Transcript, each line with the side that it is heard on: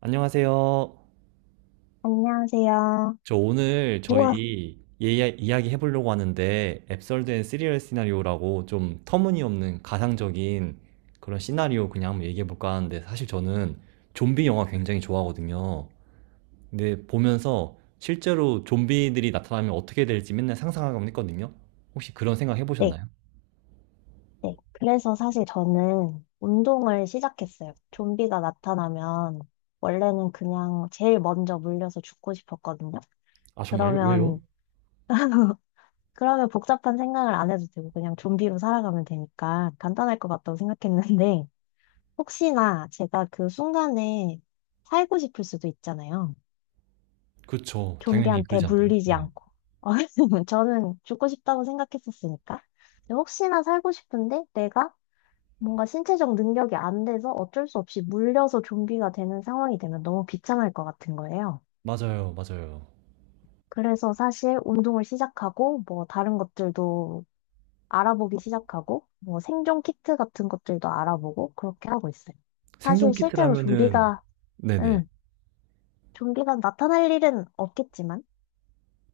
right: 안녕하세요.
left: 안녕하세요.
right: 저 오늘
left: 우와,
right: 저희 이야기 해보려고 하는데 앱솔드 앤 시리얼 시나리오라고 좀 터무니없는 가상적인 그런 시나리오 그냥 한번 얘기해볼까 하는데 사실 저는 좀비 영화 굉장히 좋아하거든요. 근데 보면서 실제로 좀비들이 나타나면 어떻게 될지 맨날 상상하곤 했거든요. 혹시 그런 생각
left: 네,
right: 해보셨나요?
left: 네. 그래서 사실 저는 운동을 시작했어요. 좀비가 나타나면 원래는 그냥 제일 먼저 물려서 죽고 싶었거든요.
right: 아, 정말요?
left: 그러면,
right: 왜요?
left: 그러면 복잡한 생각을 안 해도 되고 그냥 좀비로 살아가면 되니까 간단할 것 같다고 생각했는데 혹시나 제가 그 순간에 살고 싶을 수도 있잖아요.
right: 그렇죠. 당연히
left: 좀비한테
right: 그러지 않을까요?
left: 물리지
right: 네.
left: 않고. 저는 죽고 싶다고 생각했었으니까. 근데 혹시나 살고 싶은데 내가 뭔가 신체적 능력이 안 돼서 어쩔 수 없이 물려서 좀비가 되는 상황이 되면 너무 비참할 것 같은 거예요.
right: 맞아요, 맞아요.
left: 그래서 사실 운동을 시작하고 뭐 다른 것들도 알아보기 시작하고 뭐 생존 키트 같은 것들도 알아보고 그렇게 하고 있어요. 사실
right: 생존
left: 실제로
right: 키트라면은 네네.
left: 응, 좀비가 나타날 일은 없겠지만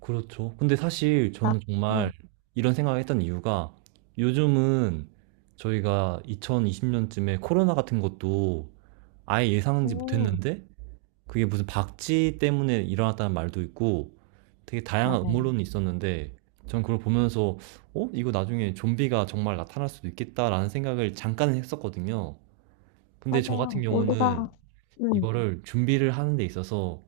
right: 그렇죠. 근데 사실
left: 나,
right: 저는 정말
left: 응,
right: 이런 생각을 했던 이유가 요즘은 저희가 2020년쯤에 코로나 같은 것도 아예 예상하지
left: 음,
right: 못했는데 그게 무슨 박쥐 때문에 일어났다는 말도 있고 되게 다양한
left: 맞아요.
right: 음모론이 있었는데 전 그걸 보면서 어? 이거 나중에 좀비가 정말 나타날 수도 있겠다라는 생각을 잠깐은 했었거든요. 근데 저 같은
left: 맞아요.
right: 경우는
left: 우리가, 응.
right: 이거를 준비를 하는 데 있어서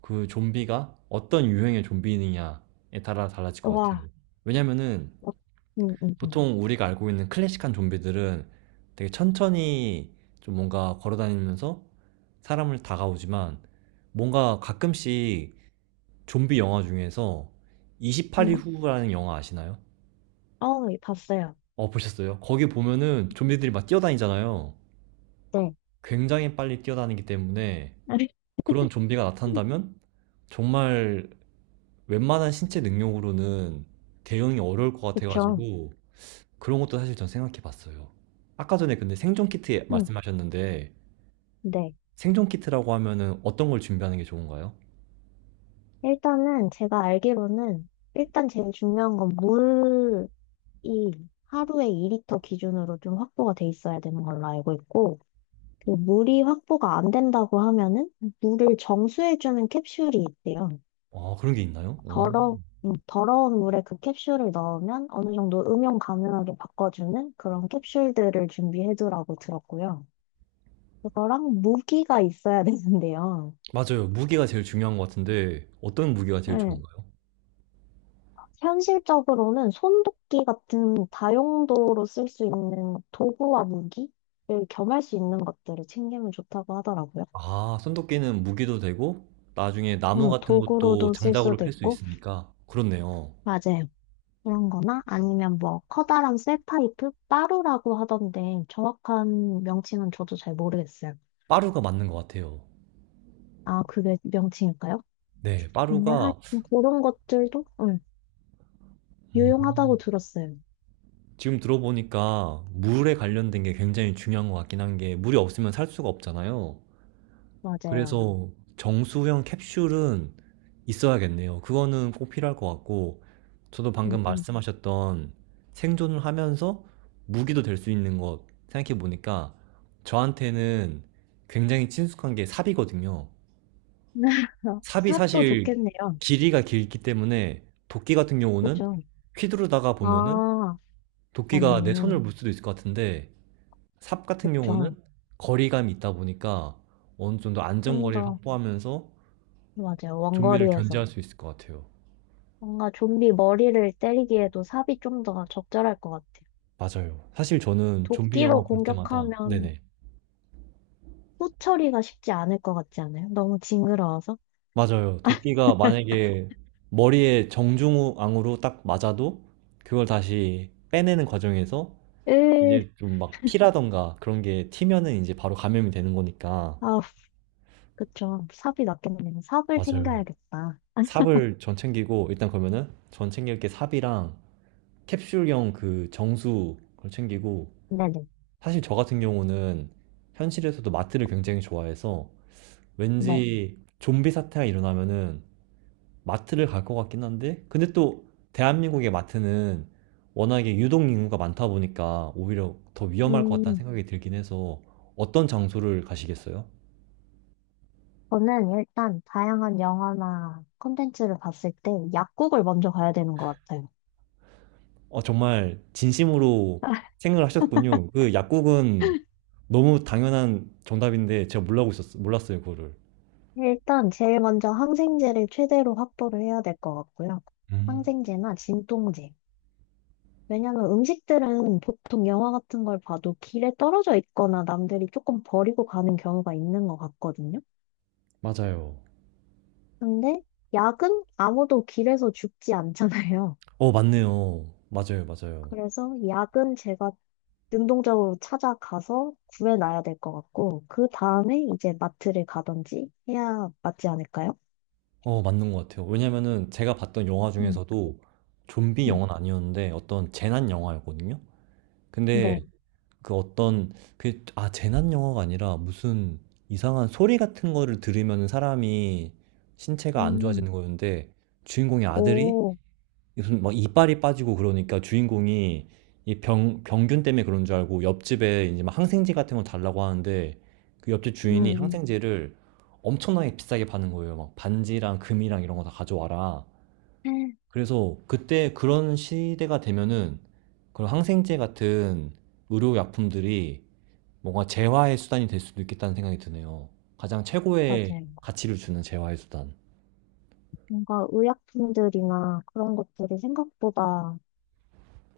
right: 그 좀비가 어떤 유형의 좀비느냐에 따라 달라질 것 같아요.
left: 와,
right: 왜냐면은
left: 어, 응응,
right: 보통 우리가 알고 있는 클래식한 좀비들은 되게 천천히 좀 뭔가 걸어다니면서 사람을 다가오지만 뭔가 가끔씩 좀비 영화 중에서 28일
left: 음,
right: 후라는 영화 아시나요?
left: 어, 예, 봤어요.
right: 어, 보셨어요? 거기 보면은 좀비들이 막 뛰어다니잖아요.
left: 네.
right: 굉장히 빨리 뛰어다니기 때문에 그런 좀비가 나타난다면 정말 웬만한 신체 능력으로는 대응이 어려울 것
left: 그쵸.
right: 같아가지고 그런 것도 사실 전 생각해 봤어요. 아까 전에 근데 생존 키트
left: 음,
right: 말씀하셨는데
left: 네.
right: 생존 키트라고 하면은 어떤 걸 준비하는 게 좋은가요?
left: 일단은 제가 알기로는 일단 제일 중요한 건 물이 하루에 2리터 기준으로 좀 확보가 돼 있어야 되는 걸로 알고 있고 그 물이 확보가 안 된다고 하면은 물을 정수해주는 캡슐이 있대요.
right: 아, 그런 게 있나요? 어.
left: 더러, 더러운 물에 그 캡슐을 넣으면 어느 정도 음용 가능하게 바꿔주는 그런 캡슐들을 준비해두라고 들었고요. 그거랑 무기가 있어야 되는데요.
right: 맞아요. 무기가 제일 중요한 것 같은데 어떤 무기가 제일
left: 네.
right: 좋은가요?
left: 현실적으로는 손도끼 같은 다용도로 쓸 수 있는 도구와 무기를 겸할 수 있는 것들을 챙기면 좋다고 하더라고요.
right: 아, 손도끼는 무기도 되고 나중에 나무 같은 것도
left: 도구로도 쓸
right: 장작으로
left: 수도
right: 팰 수
left: 있고,
right: 있으니까 그렇네요.
left: 맞아요. 그런 거나 아니면 뭐 커다란 쇠파이프? 빠루라고 하던데 정확한 명칭은 저도 잘 모르겠어요.
right: 빠루가 맞는 것 같아요.
left: 아, 그게 명칭일까요?
right: 네,
left: 근데
right: 빠루가
left: 그런 것들도
right: 음,
left: 유용하다고 들었어요.
right: 지금 들어보니까 물에 관련된 게 굉장히 중요한 것 같긴 한 게 물이 없으면 살 수가 없잖아요.
left: 맞아요.
right: 그래서 정수형 캡슐은 있어야겠네요. 그거는 꼭 필요할 것 같고 저도
left: 음,
right: 방금
left: 음.
right: 말씀하셨던 생존을 하면서 무기도 될 수 있는 것 생각해 보니까 저한테는 굉장히 친숙한 게 삽이거든요. 삽이
left: 삽도
right: 사실
left: 좋겠네요.
right: 길이가 길기 때문에 도끼 같은 경우는
left: 그죠?
right: 휘두르다가 보면은
left: 아,
right: 도끼가 내 손을
left: 맞네.
right: 물 수도 있을 것 같은데 삽 같은
left: 그쵸.
right: 경우는 거리감이 있다 보니까 어느 정도
left: 좀
right: 안전거리를
left: 더,
right: 확보하면서
left: 맞아요.
right: 좀비를
left: 원거리에서.
right: 견제할 수 있을 것 같아요.
left: 뭔가 좀비 머리를 때리기에도 삽이 좀 더 적절할 것 같아요.
right: 맞아요. 사실 저는 좀비 영화
left: 도끼로
right: 볼 때마다,
left: 공격하면
right: 네네.
left: 후 처리가 쉽지 않을 것 같지 않아요? 너무 징그러워서.
right: 맞아요. 도끼가 만약에 머리에 정중앙으로 딱 맞아도 그걸 다시 빼내는 과정에서
left: 으,
right: 이제 좀 막 피라던가 그런 게 튀면은 이제 바로 감염이 되는 거니까.
left: 아, 그쵸. 삽이 낫겠네요. 삽을
right: 맞아요.
left: 챙겨야겠다.
right: 삽을 전 챙기고, 일단 그러면은 전 챙길 게 삽이랑 캡슐형 그 정수 그걸 챙기고
left: 네네.
right: 사실 저 같은 경우는 현실에서도 마트를 굉장히 좋아해서
left: 네. 네.
right: 왠지 좀비 사태가 일어나면은 마트를 갈 것 같긴 한데 근데 또 대한민국의 마트는 워낙에 유동 인구가 많다 보니까 오히려 더 위험할 것 같다는
left: 음,
right: 생각이 들긴 해서 어떤 장소를 가시겠어요?
left: 저는 일단 다양한 영화나 콘텐츠를 봤을 때 약국을 먼저 가야 되는 것 같아요.
right: 어, 정말 진심으로 생각을 하셨군요. 그 약국은 너무 당연한 정답인데 제가 몰랐어요, 그거를.
left: 일단 제일 먼저 항생제를 최대로 확보를 해야 될 것 같고요.
right: 음.
left: 항생제나 진통제. 왜냐하면 음식들은 보통 영화 같은 걸 봐도 길에 떨어져 있거나 남들이 조금 버리고 가는 경우가 있는 것 같거든요.
right: 맞아요.
left: 근데 약은 아무도 길에서 죽지 않잖아요.
right: 어, 맞네요. 맞아요, 맞아요.
left: 그래서 약은 제가 능동적으로 찾아가서 구해놔야 될 것 같고, 그 다음에 이제 마트를 가든지 해야 맞지 않을까요?
right: 어, 맞는 것 같아요. 왜냐면은 제가 봤던 영화
left: 음,
right: 중에서도 좀비
left: 음.
right: 영화는 아니었는데 어떤 재난 영화였거든요.
left: 네.
right: 근데 그 어떤 그 아, 재난 영화가 아니라 무슨 이상한 소리 같은 거를 들으면 사람이 신체가 안
left: 음,
right: 좋아지는 거였는데 주인공의 아들이
left: 오.
right: 무슨 막 이빨이 빠지고 그러니까 주인공이 이 병균 때문에 그런 줄 알고 옆집에 이제 막 항생제 같은 거 달라고 하는데 그 옆집
left: 음,
right: 주인이
left: 음.
right: 항생제를 엄청나게 비싸게 파는 거예요. 막 반지랑 금이랑 이런 거 다 가져와라.
left: 음,
right: 그래서 그때 그런 시대가 되면은 그런 항생제 같은 의료약품들이 뭔가 재화의 수단이 될 수도 있겠다는 생각이 드네요. 가장 최고의
left: 맞아요.
right: 가치를 주는 재화의 수단.
left: 뭔가 의약품들이나 그런 것들이 생각보다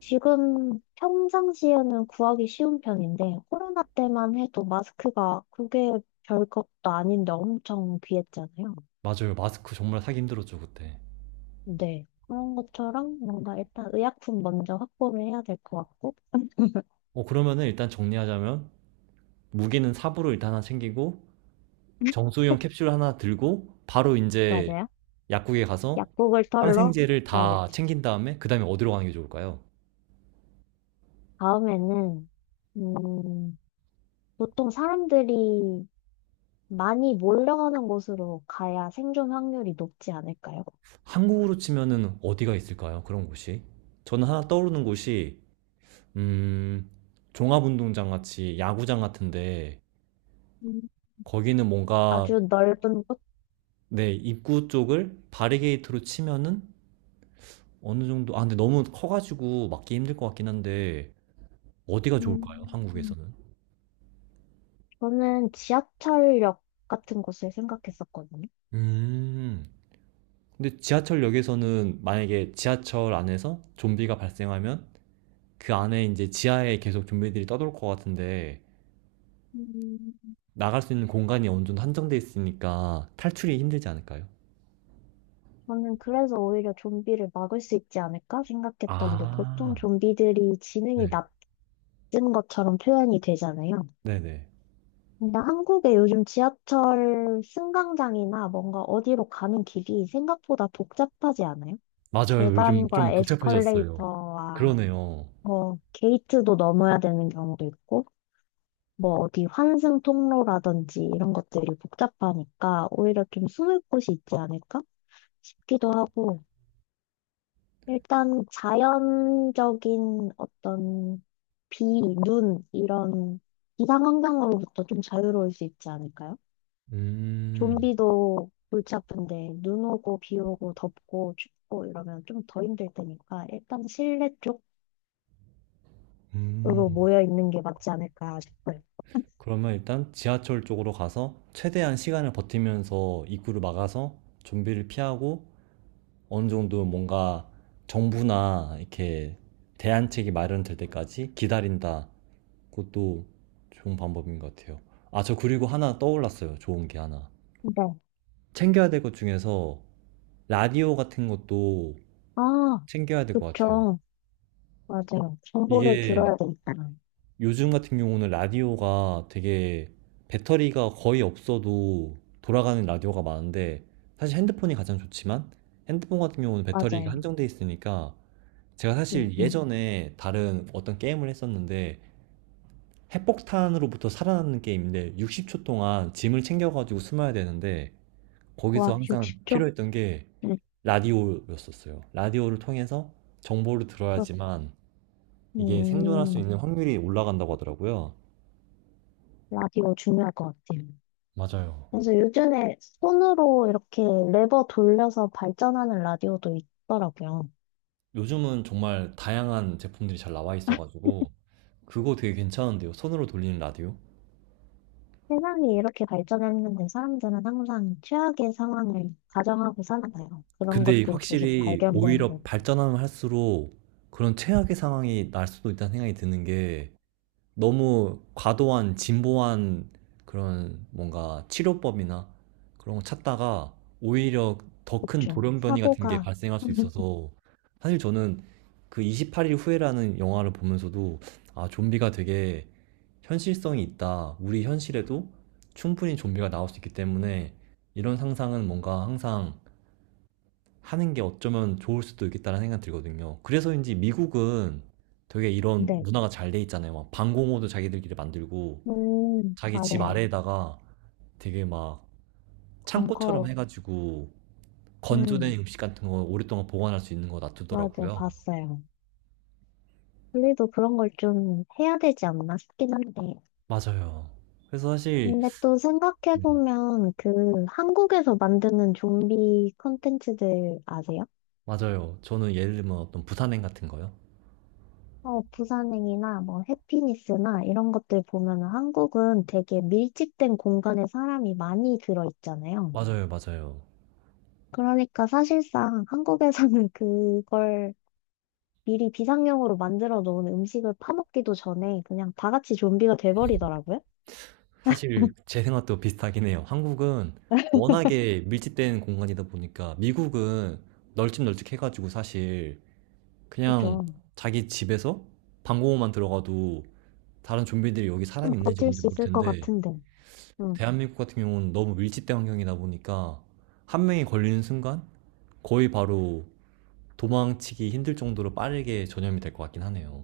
left: 지금 평상시에는 구하기 쉬운 편인데 코로나 때만 해도 마스크가 그게 별것도 아닌데 엄청 귀했잖아요.
right: 맞아요. 마스크 정말 사기 힘들었죠, 그때.
left: 네. 그런 것처럼 뭔가 일단 의약품 먼저 확보를 해야 될 것 같고
right: 어, 그러면은 일단 정리하자면 무기는 삽으로 일단 하나 챙기고 정수용 캡슐 하나 들고 바로 이제
left: 맞아요.
right: 약국에 가서
left: 약국을 털러
right: 항생제를 다
left: 가야겠죠.
right: 챙긴 다음에 그 다음에 어디로 가는 게 좋을까요?
left: 다음에는 음, 보통 사람들이 많이 몰려가는 곳으로 가야 생존 확률이 높지 않을까요?
right: 한국으로 치면은 어디가 있을까요? 그런 곳이? 저는 하나 떠오르는 곳이 음, 종합운동장 같이 야구장 같은데
left: 음,
right: 거기는 뭔가
left: 아주 넓은 곳?
right: 네, 입구 쪽을 바리게이트로 치면은 어느 정도 아 근데 너무 커가지고 막기 힘들 것 같긴 한데 어디가 좋을까요?
left: 음,
right: 한국에서는?
left: 저는 지하철역 같은 곳을 생각했었거든요.
right: 음. 근데 지하철역에서는 만약에 지하철 안에서 좀비가 발생하면 그 안에 이제 지하에 계속 좀비들이 떠돌 것 같은데
left: 음,
right: 나갈 수 있는 공간이 어느 정도 한정돼 있으니까 탈출이 힘들지 않을까요?
left: 저는 그래서 오히려 좀비를 막을 수 있지 않을까 생각했던 게 보통
right: 아,
left: 좀비들이 지능이
right: 네.
left: 낮은 것처럼 표현이 되잖아요.
right: 네네.
left: 근데 한국의 요즘 지하철 승강장이나 뭔가 어디로 가는 길이 생각보다 복잡하지 않아요?
right: 맞아요. 요즘
left: 계단과
right: 좀 복잡해졌어요.
left: 에스컬레이터와
right: 그러네요.
left: 뭐 게이트도 넘어야 되는 경우도 있고 뭐 어디 환승 통로라든지 이런 것들이 복잡하니까 오히려 좀 숨을 곳이 있지 않을까 싶기도 하고 일단 자연적인 어떤 비, 눈 이런 기상 환경으로부터 좀 자유로울 수 있지 않을까요?
right: 음,
left: 좀비도 골치 아픈데 눈 오고 비 오고 덥고 춥고 이러면 좀 더 힘들 테니까 일단 실내
right: 음.
left: 쪽으로 모여 있는 게 맞지 않을까 싶어요.
right: 그러면 일단 지하철 쪽으로 가서 최대한 시간을 버티면서 입구를 막아서 좀비를 피하고 어느 정도 뭔가 정부나 이렇게 대안책이 마련될 때까지 기다린다. 그것도 좋은 방법인 것 같아요. 아, 저 그리고 하나 떠올랐어요. 좋은 게 하나.
left: 네.
right: 챙겨야 될 것 중에서 라디오 같은 것도
left: 아,
right: 챙겨야 될 것 같아요.
left: 그쵸. 맞아요. 정보를
right: 이게
left: 들어야 되니까.
right: 요즘 같은 경우는 라디오가 되게 배터리가 거의 없어도 돌아가는 라디오가 많은데 사실 핸드폰이 가장 좋지만 핸드폰 같은 경우는 배터리가
left: 맞아요.
right: 한정돼 있으니까 제가
left: 음,
right: 사실
left: 음.
right: 예전에 다른 어떤 게임을 했었는데 핵폭탄으로부터 살아나는 게임인데 60초 동안 짐을 챙겨가지고 숨어야 되는데
left: 와,
right: 거기서 항상
left: 60초?
right: 필요했던 게
left: 음,
right: 라디오였었어요. 라디오를 통해서 정보를
left: 그렇-
right: 들어야지만 이게 생존할 수
left: 음,
right: 있는 확률이 올라간다고 하더라고요.
left: 라디오 중요할 것 같아요.
right: 맞아요.
left: 그래서 요즘에 손으로 이렇게 레버 돌려서 발전하는 라디오도 있더라고요.
right: 요즘은 정말 다양한 제품들이 잘 나와 있어가지고 그거 되게 괜찮은데요. 손으로 돌리는 라디오?
left: 세상이 이렇게 발전했는데 사람들은 항상 최악의 상황을 가정하고 살아가요. 그런
right: 근데
left: 것들이 계속
right: 확실히
left: 발견되는
right: 오히려
left: 거죠.
right: 발전하면 할수록 그런 최악의 상황이 날 수도 있다는 생각이 드는 게 너무 과도한 진보한 그런 뭔가 치료법이나 그런 거 찾다가 오히려 더
left: 그렇
right: 큰
left: 죠
right: 돌연변이 같은 게
left: 사고가,
right: 발생할 수 있어서 사실 저는 그 28일 후에라는 영화를 보면서도 아, 좀비가 되게 현실성이 있다. 우리 현실에도 충분히 좀비가 나올 수 있기 때문에 이런 상상은 뭔가 항상 하는 게 어쩌면 좋을 수도 있겠다는 생각이 들거든요. 그래서인지 미국은 되게 이런
left: 네.
right: 문화가 잘 돼 있잖아요. 막 방공호도 자기들끼리 만들고 자기 집
left: 맞아요.
right: 아래에다가 되게 막 창고처럼
left: 벙커,
right: 해가지고
left: 음,
right: 건조된 음식 같은 거 오랫동안 보관할 수 있는 거
left: 맞아요.
right: 놔두더라고요.
left: 봤어요. 우리도 그런 걸 좀 해야 되지 않나 싶긴 한데.
right: 맞아요. 그래서 사실
left: 근데 또 생각해보면 그 한국에서 만드는 좀비 콘텐츠들 아세요?
right: 맞아요. 저는 예를 들면 어떤 부산행 같은 거요.
left: 어, 부산행이나 뭐 해피니스나 이런 것들 보면 한국은 되게 밀집된 공간에 사람이 많이 들어있잖아요.
right: 맞아요, 맞아요.
left: 그러니까 사실상 한국에서는 그걸 미리 비상용으로 만들어 놓은 음식을 파먹기도 전에 그냥 다 같이 좀비가 돼버리더라고요.
right: 사실 제 생각도 비슷하긴 해요. 한국은 워낙에 밀집된 공간이다 보니까 미국은 널찍널찍해가지고 사실 그냥
left: 좀,
right: 자기 집에서 방공호만 들어가도 다른 좀비들이 여기
left: 좀
right: 사람이 있는지
left: 버틸
right: 없는지
left: 수
right: 모를
left: 있을 것
right: 텐데
left: 같은데. 음.
right: 대한민국 같은 경우는 너무 밀집된 환경이다 보니까 한 명이 걸리는 순간 거의 바로 도망치기 힘들 정도로 빠르게 전염이 될 것 같긴 하네요.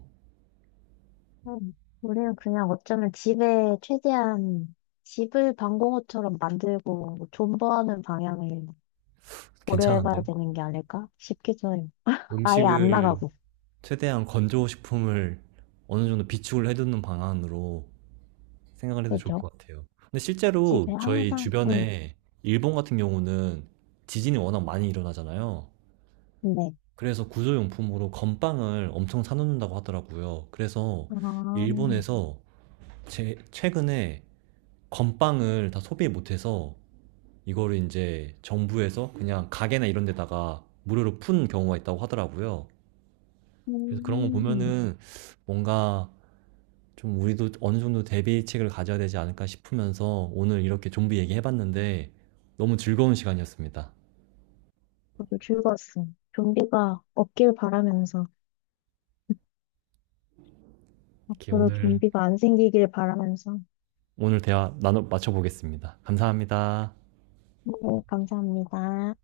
left: 음, 우리는 그냥 어쩌면 집에 최대한 집을 방공호처럼 만들고 뭐 존버하는 방향을 고려해봐야
right: 괜찮은데요?
left: 되는 게 아닐까 싶기도 해요. 아예 안
right: 음식을
left: 나가고,
right: 최대한 건조 식품을 어느 정도 비축을 해두는 방안으로 생각을 해도 좋을
left: 그죠?
right: 것 같아요. 근데
left: 집에
right: 실제로 저희
left: 항상, 응,
right: 주변에 일본 같은 경우는 지진이 워낙 많이 일어나잖아요.
left: 네.
right: 그래서 구조용품으로 건빵을 엄청 사놓는다고 하더라고요. 그래서
left: 아,
right: 일본에서 최근에 건빵을 다 소비 못해서 이거를 이제 정부에서 그냥 가게나 이런 데다가 무료로 푼 경우가 있다고 하더라고요. 그래서 그런 거
left: 음,
right: 보면은 뭔가 좀 우리도 어느 정도 대비책을 가져야 되지 않을까 싶으면서 오늘 이렇게 좀비 얘기해봤는데 너무 즐거운 시간이었습니다.
left: 저도 즐거웠어. 좀비가 없길 바라면서,
right: 이렇게
left: 앞으로
right: 오늘,
left: 좀비가 안 생기길 바라면서.
right: 오늘 대화 나눠 맞춰보겠습니다. 감사합니다.
left: 네, 감사합니다.